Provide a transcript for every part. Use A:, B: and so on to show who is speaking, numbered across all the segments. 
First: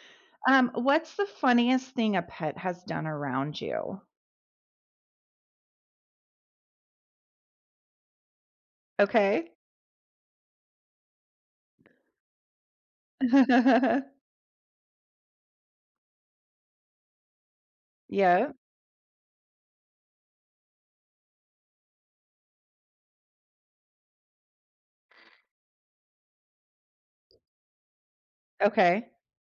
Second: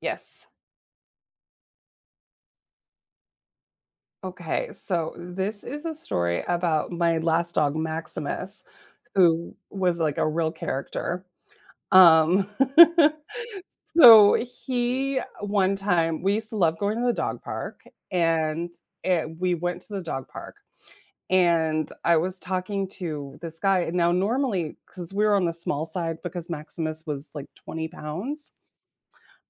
A: Yes.
B: What's the funniest thing a pet has done around you?
A: Okay. So this is a story about my last dog, Maximus,
B: Okay.
A: who was like a real character. Um, so he one time we used to love going to the dog park,
B: Yeah,
A: and we went to the dog park. And I was talking to this guy, and now, normally, because we were on the small side, because Maximus was like 20 pounds.
B: okay.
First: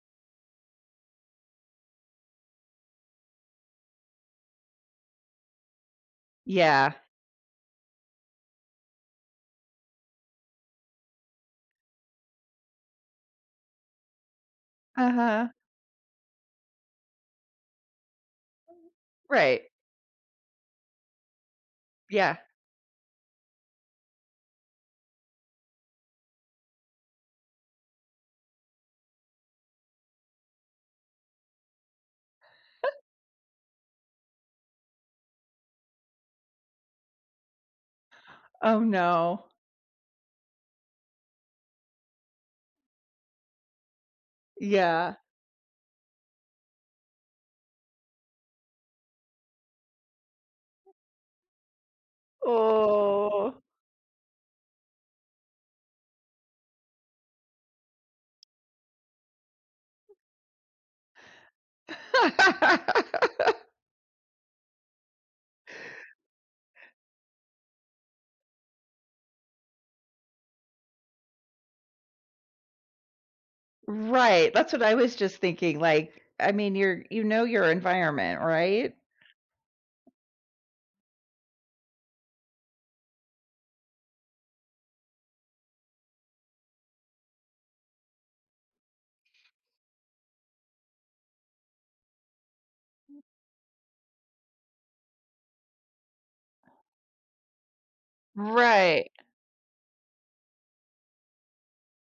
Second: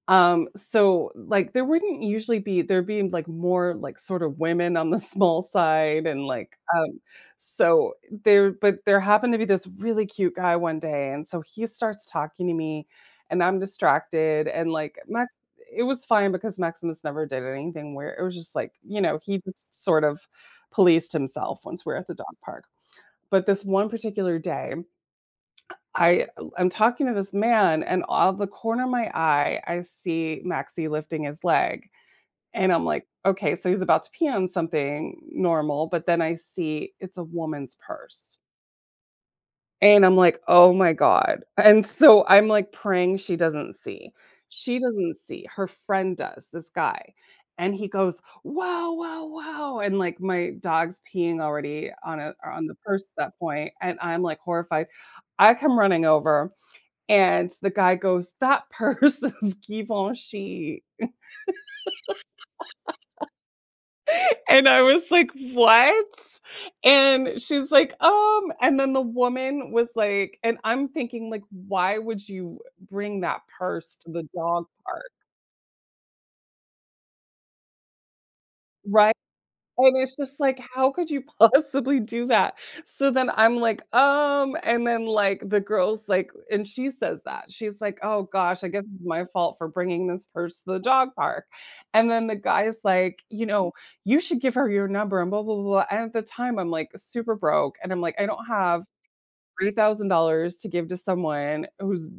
A: So, like, there wouldn't usually be there'd be, like, more, like, sort of women on the small side, and, like,
B: Yeah.
A: so there but there happened to be this really cute guy one day, and so he starts talking to me, and I'm distracted, and, like, Max
B: Uh-huh.
A: it was fine because Maximus never did anything where it was just like, he
B: Right.
A: just sort of policed himself once we were at the dog
B: Yeah.
A: park. But this one particular day, I am talking to this man, and out of the corner of my eye, I see Maxie lifting his leg, and I'm like, "Okay, so he's about to pee on something normal," but then I see it's a woman's purse,
B: Oh, no.
A: and I'm like, "Oh my god," and so I'm, like, praying she doesn't see. She doesn't
B: Yeah.
A: see, her friend does, this guy, and he goes, "Whoa, whoa, whoa," and, like, my dog's peeing already on a on the purse at that
B: Oh.
A: point, and I'm, like, horrified. I come running over and the guy goes, "That purse is Givenchy." And I was like, "What?" And she's like, and then the woman was like and I'm thinking like, "Why would you bring that purse to the
B: Right,
A: dog
B: that's what I
A: park?"
B: was just thinking, like, you're your environment, right?
A: Right? And it's just like, how could you possibly do that? So then I'm like, and then like the girl's like, and she says that she's like, oh gosh, I guess it's my fault for bringing this purse to the dog park. And then the guy's like, you should give her your number and blah, blah, blah, blah. And at the time, I'm like super broke. And I'm like, I don't have
B: Right.
A: $3,000 to give to someone whose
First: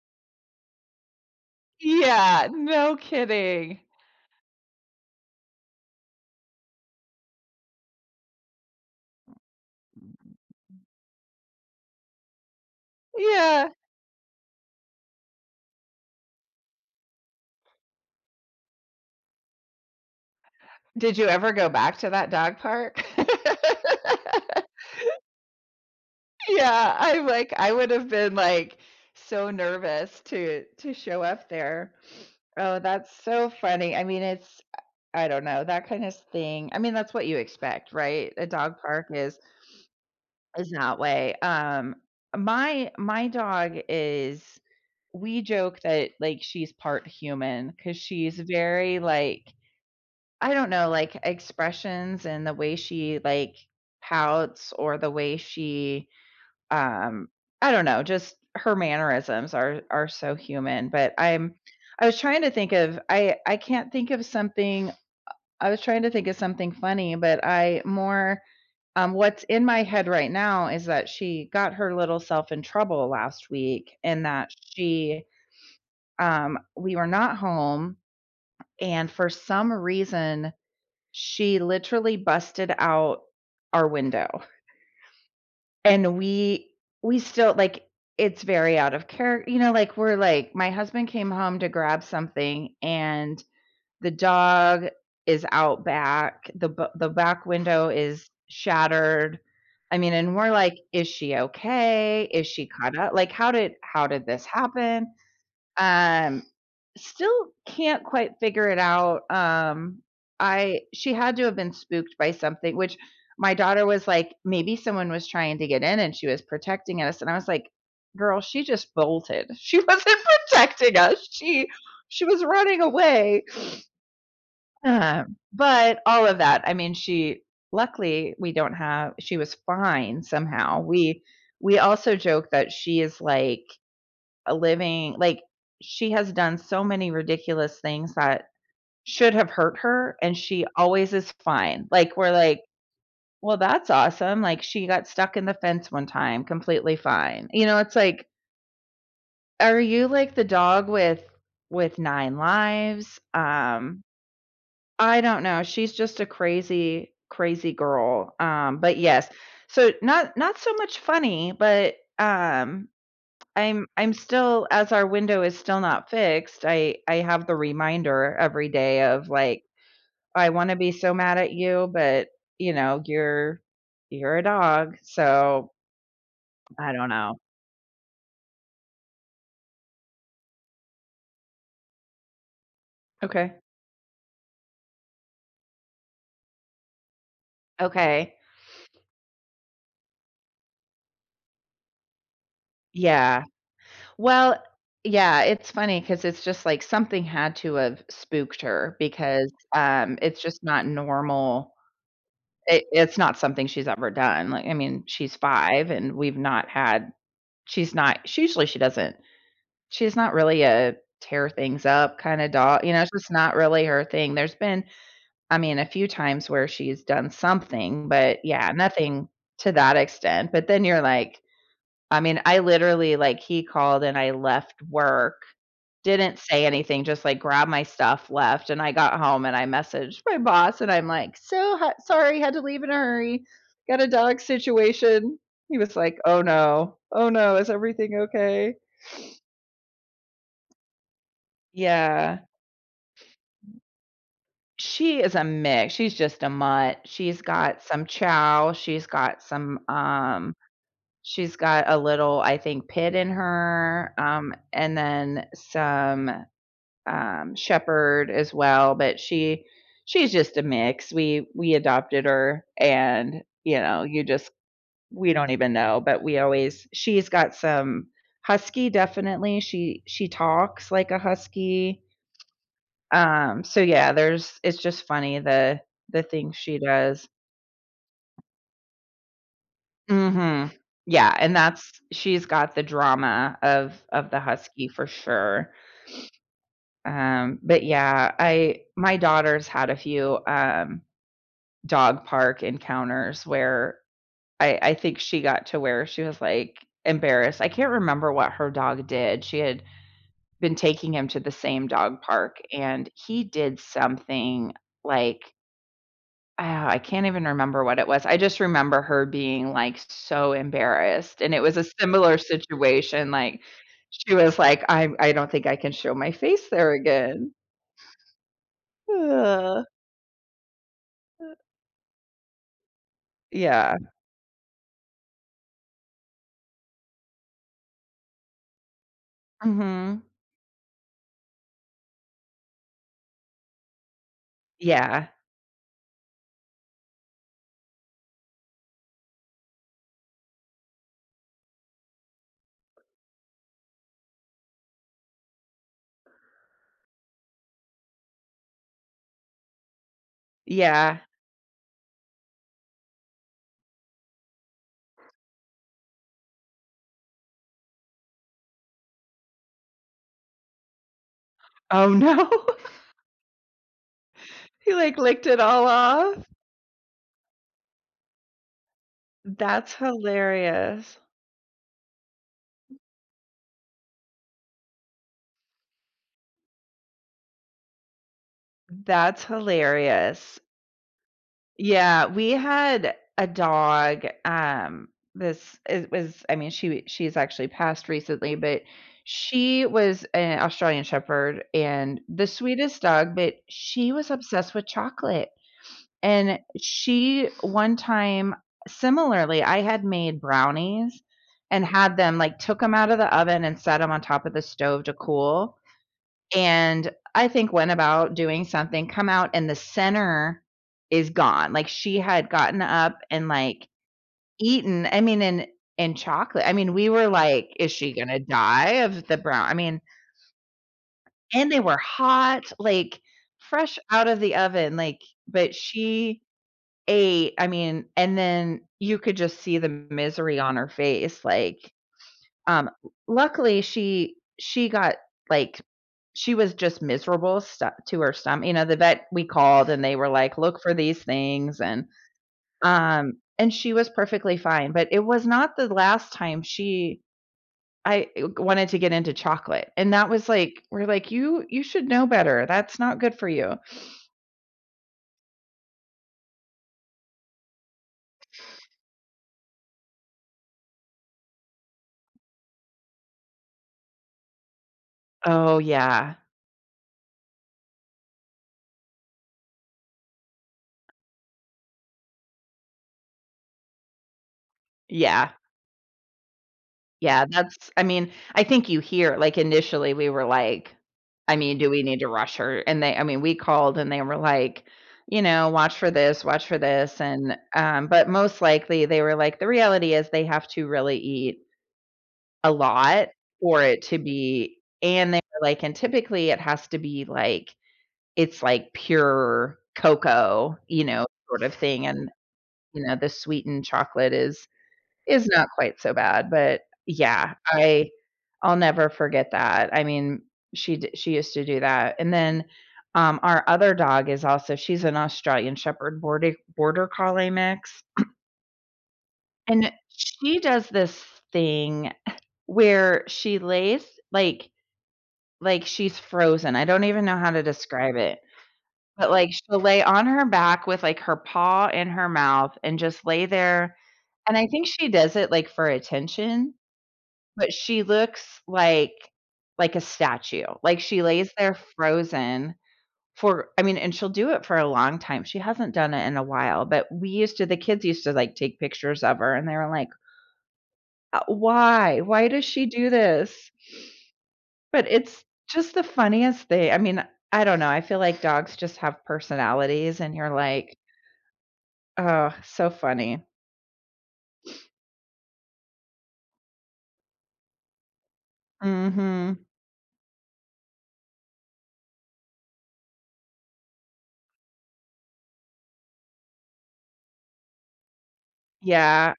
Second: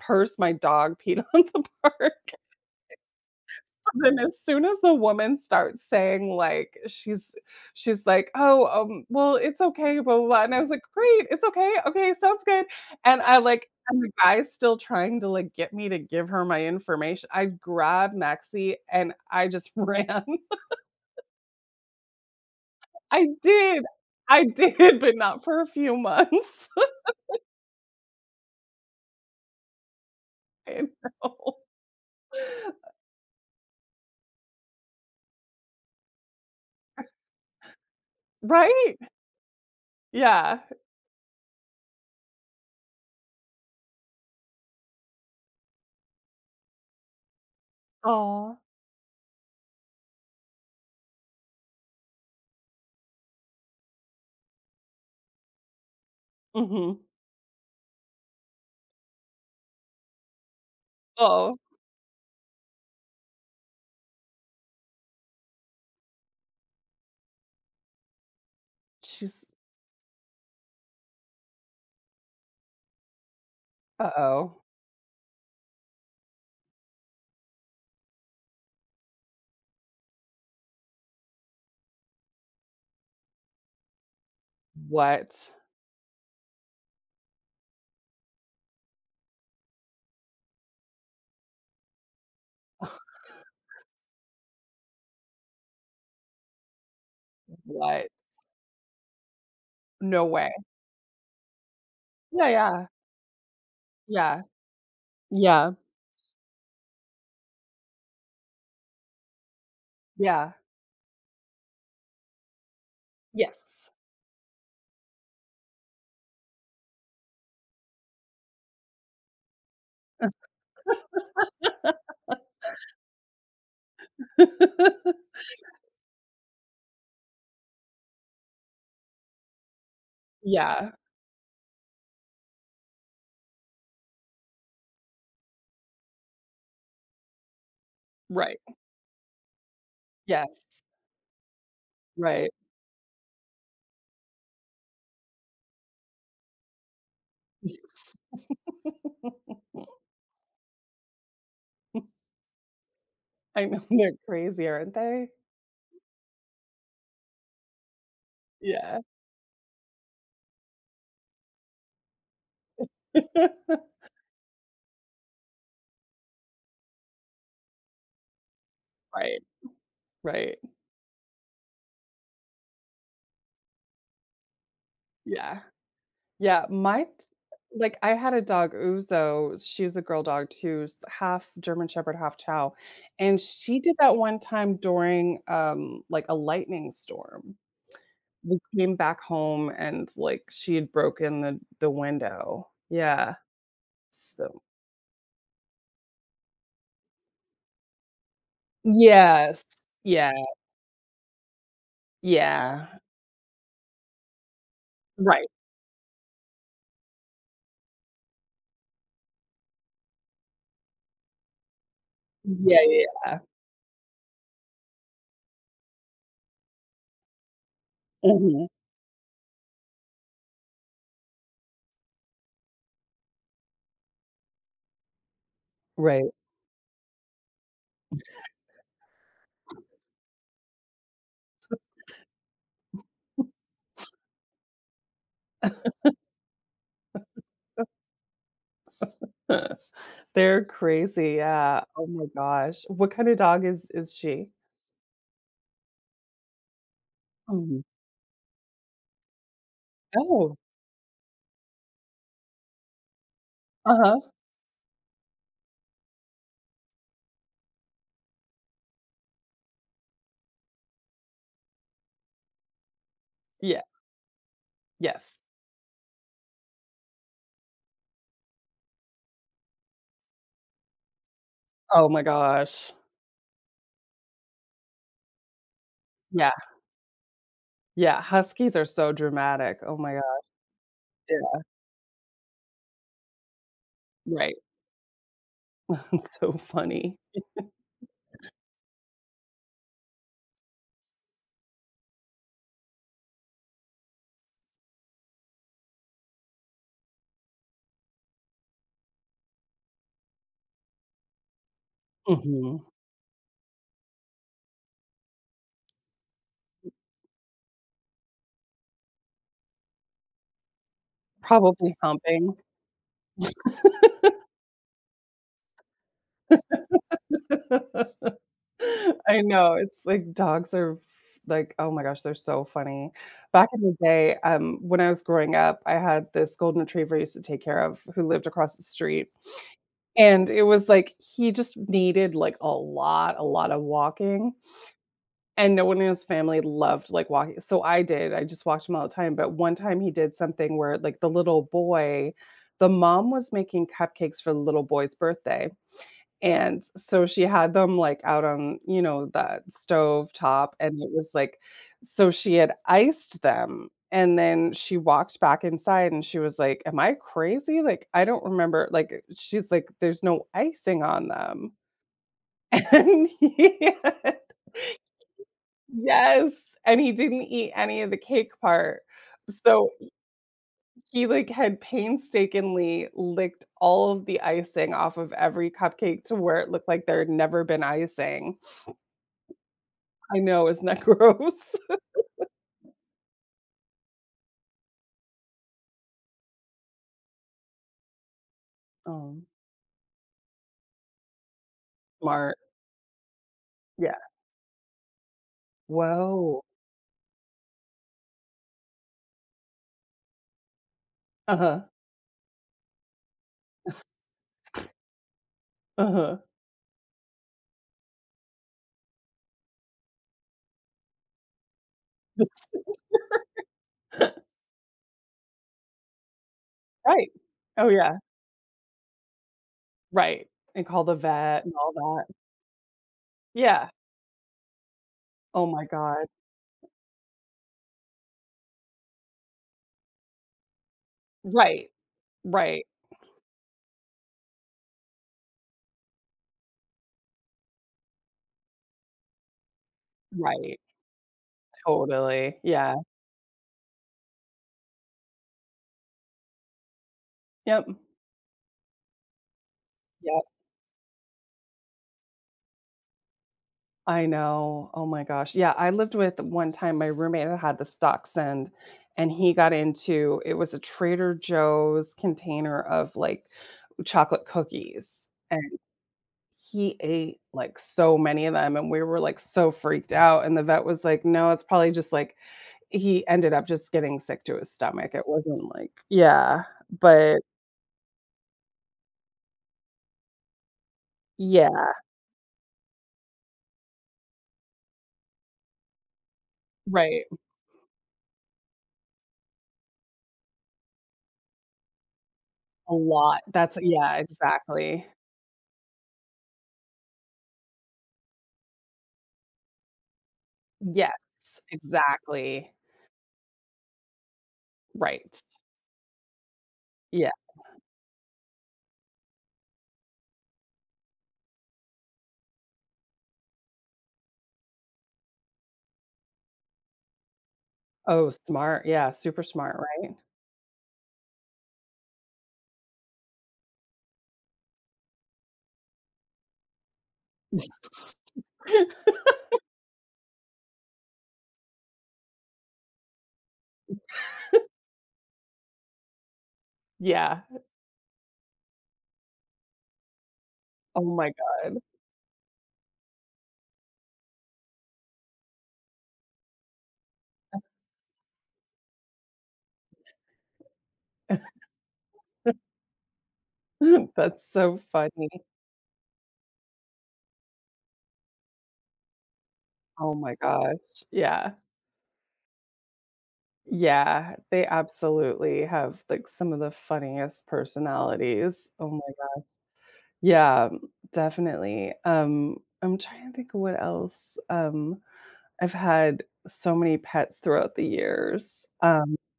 A: purse my dog peed on the park.
B: Yeah, no kidding.
A: Then as soon as the woman starts saying, like, she's like, "Oh, well, it's okay, blah, blah, blah," and I was like, "Great, it's okay, okay, sounds good," and I, like
B: Yeah.
A: and the guy's still trying to, like, get me to give her my information. I grabbed Maxie and I just ran.
B: Did you ever go back to that dog park?
A: I did, I did, but not for a few months.
B: Yeah, I'm like, I would have been like so nervous
A: I
B: to show up
A: know.
B: there. Oh, that's so funny. I mean, it's I don't know, that kind of thing. I mean, that's what you expect, right? A dog
A: Right?
B: park
A: Yeah.
B: is that way. My dog is, we joke that like she's part human cuz she's
A: Oh.
B: very like, I don't know, like expressions and the way she like pouts, or the way she,
A: Mhm.
B: um, I don't know, just her mannerisms are so human. But I'm
A: Oh,
B: I was trying to think of I can't think of something. I was trying to think of something funny, but I more what's
A: she's,
B: in my head right now is that she got her little self in trouble last week. And that
A: uh-oh.
B: she We were not home, and for some reason, she literally busted out our window.
A: What?
B: And we still, like, it's very out of character. You know, like, we're like my husband came home to grab something, and the dog is out back, the back window
A: What?
B: is shattered. I mean,
A: No
B: and we're
A: way.
B: like, "Is she okay? Is
A: Yeah,
B: she
A: yeah.
B: caught up?" Like, how did
A: Yeah.
B: this happen?"
A: Yeah.
B: Um, Still can't quite figure it out.
A: Yeah.
B: I She had to have been spooked by something, which, my daughter
A: Yes.
B: was like, "Maybe someone was trying to get in and she was protecting us." And I was like, "Girl, she just bolted. She wasn't protecting us. She was running away." But all of that, I mean, she luckily we don't have, she was fine somehow.
A: Yeah.
B: We also joke that she is like a living like, she has done so many ridiculous things that
A: Right.
B: should have hurt her, and she
A: Yes.
B: always is fine. Like, we're
A: Right.
B: like, "Well, that's awesome." Like, she got stuck in the fence one time, completely fine. You know, it's like, are you like the dog with 9 lives?
A: I know. They're crazy, aren't
B: I
A: they?
B: don't know. She's just a crazy, crazy girl. But
A: Yeah.
B: yes. So, not so much funny, but, um, I'm still, as our window is still not fixed, I have the reminder every day of,
A: Right.
B: like, "I
A: Right.
B: wanna be so mad at you, but, you know, you're a dog,
A: Yeah.
B: so
A: Yeah.
B: I
A: My
B: don't
A: t
B: know."
A: Like, I had a dog, Uzo. She's a girl dog too, s half German Shepherd, half Chow, and
B: "Okay,
A: she did that one time during, like, a lightning storm.
B: okay."
A: We came back home and, like, she had broken the window. Yeah.
B: Yeah.
A: So
B: Well, yeah, it's funny because it's just like something had to have spooked her because,
A: yes. Yeah,
B: it's just not normal.
A: yeah.
B: It's not something she's ever done, like, I mean, she's
A: Right.
B: 5, and we've not had, she doesn't, she's not really a tear things up kinda
A: Yeah,
B: doll, you know,
A: yeah,
B: it's just
A: yeah.
B: not really her thing. There's been, I mean, a few times where she's done something, but
A: Mhm.
B: yeah, nothing to that extent. But then you're like, I mean, I literally, like, he called and I left work,
A: Right.
B: didn't say anything, just, like, grabbed my stuff, left, and I got home and I messaged my boss and I'm like, "So ha sorry, had to leave in a hurry. Got a dog situation." He was like, "Oh no. Oh no, is everything okay?"
A: They're crazy, yeah. Oh my
B: Yeah.
A: gosh. What kinda dog is she?
B: She is a mix, she's just a mutt. She's
A: Mhm.
B: got some chow, she's got some,
A: Oh.
B: she's got a little, I think, pit in her,
A: Uh-huh.
B: and then some, shepherd as well, but she's just a mix. We adopted her and, you
A: Yeah.
B: know, you just we
A: Yes.
B: don't even know, but we always she's got some husky, definitely. She talks like a husky,
A: Oh my gosh.
B: so yeah, there's it's just funny the
A: Yeah.
B: things she does.
A: Yeah, huskies are so dramatic. Oh my god.
B: Mhm. Yeah, and
A: Yeah.
B: that's she's got the drama of the
A: Right.
B: husky for sure.
A: It's so funny.
B: But yeah, I my daughter's had a few, dog park encounters where I think she got to where she was, like, embarrassed. I can't remember what her dog did. She had been taking him to the same dog park,
A: Mhm.
B: and he did something, like, ah, I can't even remember what it was. I just remember her being, like, so embarrassed, and it was a
A: Probably
B: similar
A: humping.
B: situation, like, she was like, "I'm I do not think I can show my face there again."
A: I know,
B: Ugh.
A: it's like dogs are f like, oh my gosh, they're so funny. Back in the
B: Yeah.
A: day, when I was growing up, I had this golden retriever I used to take care of who lived across the street,
B: Mhm.
A: and it was like he just needed, like, a lot of walking,
B: Yeah.
A: and no one in his family loved, like, walking so I did, I just walked him all the time, but one time he did something where, like, the little boy the mom was making cupcakes for the little boy's birthday. And so she had them, like, out on, that stove top, and it
B: Yeah.
A: was like so she had iced them, and then she walked back inside, and she was like, "Am I crazy? Like, I don't remember," like, she's like, "There's no icing on them."
B: Oh, no.
A: And he
B: He, like, licked it all off?
A: Yes, and he didn't eat any of the cake part. So
B: That's hilarious.
A: he, like, had painstakingly licked all of the icing off of every cupcake to where it looked like there had never been icing.
B: That's
A: I
B: hilarious.
A: know, isn't that gross?
B: Yeah, we had a dog, this it was, I mean, she's actually passed recently, but
A: Oh.
B: she was an Australian Shepherd and the
A: Smart.
B: sweetest dog, but she
A: Yeah.
B: was obsessed with chocolate. And
A: Whoa.
B: she one time, similarly, I had made brownies
A: Uh-huh,
B: and had them like, took them out of the oven and set them on top of the stove to cool.
A: uh-huh.
B: And I think went about doing something, come out, and the center is gone. Like, she had gotten up and, like, eaten, I mean, in chocolate. I mean, we were
A: Right.
B: like,
A: Oh,
B: "Is she
A: yeah,
B: gonna die of the brown" I mean,
A: right, and call the vet
B: and
A: and
B: they
A: all
B: were
A: that.
B: hot, like,
A: Yeah.
B: fresh out of the oven, like,
A: Oh
B: but
A: my god.
B: she ate, I mean, and then you could just see the misery on her face, like,
A: Right. Right,
B: um, luckily, she got, like, she was just miserable sto to her stomach. You know, the vet we called and they were like,
A: right,
B: "Look for these things,"
A: totally. Yeah.
B: and she was perfectly fine, but it was not the last time she,
A: Yep.
B: I wanted to get into chocolate, and that
A: Yep.
B: was like, we're like, You should know better. That's not good for you."
A: I know. Oh my gosh. Yeah, I lived with one time my roommate that had this dachshund, and he got into it was a Trader Joe's container of, like, chocolate cookies, and
B: Oh, yeah.
A: he ate, like, so many of them, and we were, like, so freaked out, and the vet was like, "No, it's probably just, like," he ended up just getting sick to his stomach, it
B: Yeah.
A: wasn't like yeah, but
B: Yeah, that's, I mean, I think you hear like, initially, we were like, I mean, do
A: yeah,
B: we need to rush her? And they, I mean, we called and they were like, you know, watch for this,
A: right,
B: and, but most likely, they were like, the reality is they have to really eat a
A: a
B: lot
A: lot, that's
B: for it
A: yeah,
B: to be,
A: exactly.
B: and they were like, and typically it has to be like, it's like pure cocoa, you
A: Yes,
B: know, sort of thing, and,
A: exactly,
B: you know, the sweetened chocolate
A: right,
B: is not quite so bad, but
A: yeah,
B: yeah, I'll never forget that. I mean, she used to do that, and then, our other dog is also, she's an Australian Shepherd Border Collie mix,
A: oh, smart, yeah, super smart,
B: and
A: right?
B: she does this thing where she lays like like she's frozen, I don't even know how to describe it, but, like, she'll lay on her back with, like, her paw in her mouth and just lay there, and I think she does it, like, for attention.
A: Yeah,
B: But she looks like a statue. Like,
A: oh
B: she
A: my
B: lays there
A: god,
B: frozen for, I mean, and she'll do it for a long time. She hasn't done it in a while, but we used to, the kids used to, like, take pictures of her, and they were like, why? Why does she do this?"
A: that's so
B: But
A: funny,
B: it's just the funniest thing. I mean, I don't know. I feel like dogs just have
A: oh
B: personalities, and
A: my
B: you're like,
A: gosh, yeah.
B: "Oh, so funny."
A: Yeah, they absolutely have, like, some of the funniest personalities. Oh my g
B: Mhm.
A: Yeah, definitely. I'm trying to think of what else. I've had so many pets throughout the years.
B: Yeah.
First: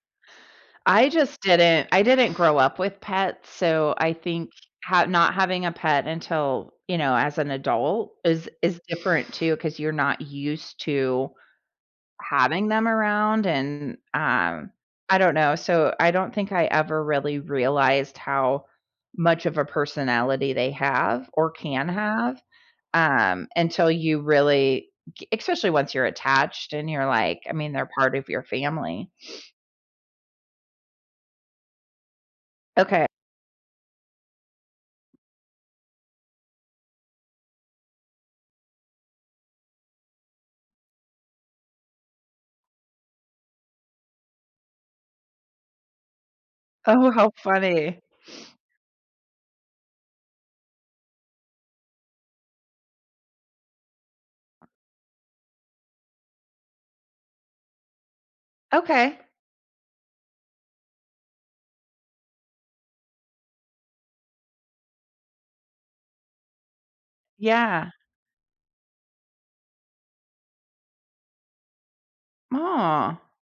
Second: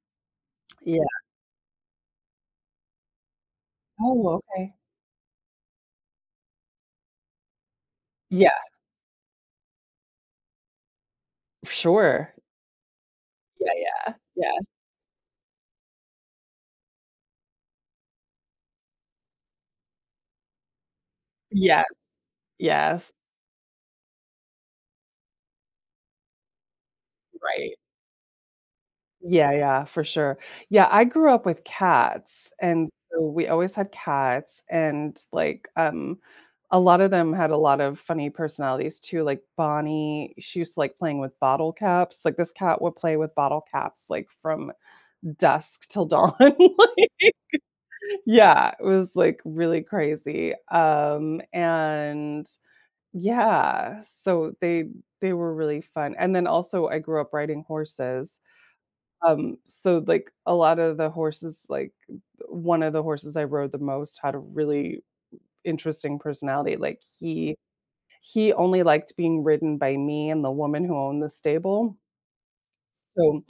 A: Yeah.
B: I didn't grow up with pets, so I
A: Oh,
B: think,
A: okay.
B: ha not having a pet until, you know, as an adult
A: Yeah,
B: is different too, because 'cause you're not used to
A: sure.
B: having them around
A: Yeah,
B: and,
A: yeah, yeah.
B: I don't know, so I don't think I ever really realized how much of a personality they have or
A: Yeah,
B: can have,
A: yes,
B: until you really, especially once you're attached and you're like, I mean,
A: right.
B: they're part of your family.
A: Yeah, yeah, for sure. Yeah, I grew up with cats, and
B: Okay.
A: so we always had cats, and, like, a lot of them had a lot of funny personalities too, like, Bonnie, she used to like playing with bottle caps, like, this cat would play with bottle caps, like, from dusk till dawn,
B: Oh, how funny.
A: yeah, it was, like, really crazy, and yeah, so they were really fun, and then also I grew up riding horses.
B: Okay.
A: So, like, a lot of the horses, like, one of the horses I rode the most had a really interesting personality, like, he
B: Yeah.
A: he only liked being ridden by me and the woman who owned the stable.
B: Oh.
A: So,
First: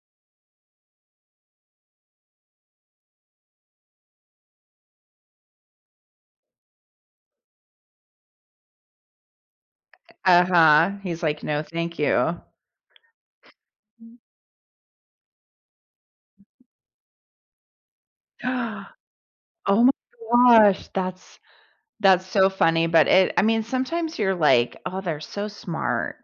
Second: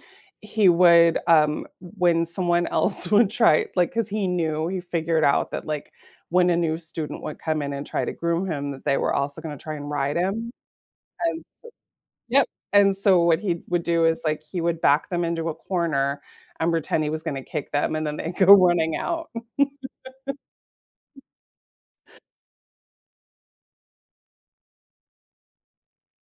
A: he would, when someone else would try like he figured out that, like, when a new student would come in and try to groom him, that they were also gonna try and ride him,
B: Uh-huh. He's
A: and
B: like, "No, thank you."
A: yep, and so what he would do is, like, he would back them into a corner and pretend he was gonna kick them, and then they go running out.
B: Oh my gosh, that's so funny, but it I mean, sometimes you're like, "Oh, they're so smart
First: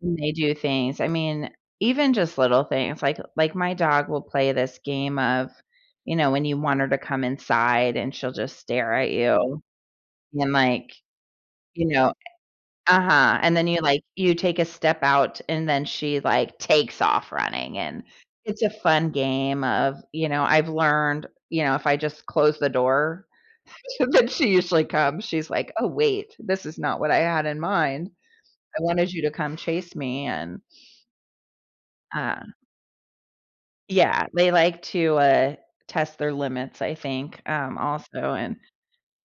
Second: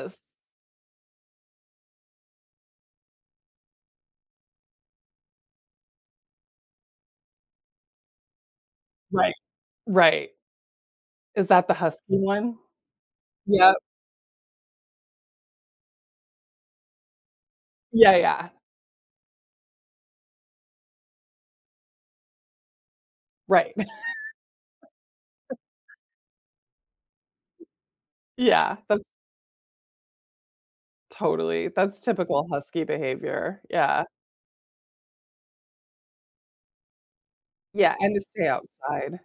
B: when they do things." I mean, even just little things, like my dog will play this game of, you know, when you want her to come inside and she'll just stare at
A: Right,
B: you,
A: right.
B: and like,
A: Is that the
B: you know,
A: husky one?
B: uh-huh, and then
A: Yep.
B: you, like, you take a step out, and then she, like, takes off running, and
A: Yeah, yeah.
B: it's a fun game of, you know, I've learned, you know, if I just close the door,
A: Right.
B: then she usually comes, she's like, "Oh, wait, this is not what I had in mind.
A: Yeah,
B: I
A: that's
B: wanted you to come chase me," and,
A: totally that's
B: uh,
A: typical husky behavior. Yeah.
B: yeah, they like to, test their limits, I think,
A: Yeah, and to
B: also,
A: stay
B: and
A: outside.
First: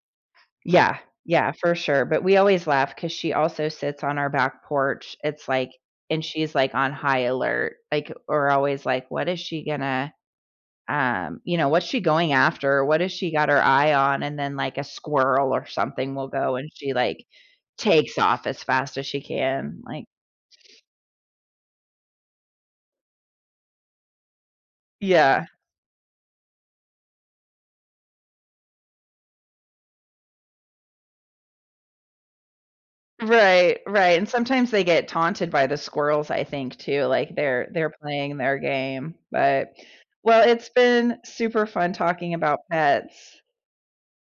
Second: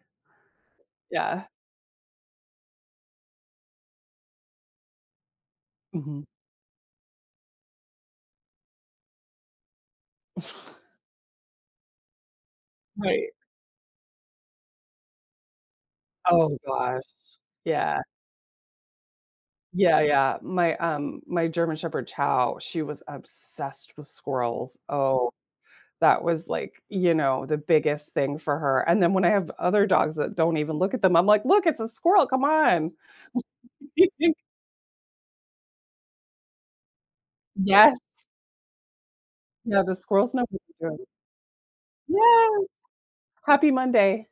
B: yeah,
A: Yeah.
B: yeah, for sure, but we always laugh because she also sits on our back porch, it's like,
A: Mhm.
B: and she's, like, on high alert, like, we're always like, "What is she gonna" you know, "What's she going after? What has
A: Right.
B: she got her eye on?" And then, like, a squirrel or something will go,
A: Oh
B: and she,
A: gosh.
B: like,
A: Yeah.
B: takes off as fast as she can,
A: Yeah,
B: like,
A: yeah. My German Shepherd Chow, she was obsessed with squirrels. Oh.
B: yeah.
A: That was, like, the biggest thing for her, and then when I have other dogs that don't even look at them, I'm like, "Look, it's a squirrel, come on."
B: Right, right, and sometimes they get taunted by the squirrels, I think, too, like, they're
A: Yes,
B: playing their game, but
A: yeah, the squirrels know
B: well,
A: what
B: it's
A: they're doing.
B: been super fun talking about
A: Yes,
B: pets.
A: happy Monday.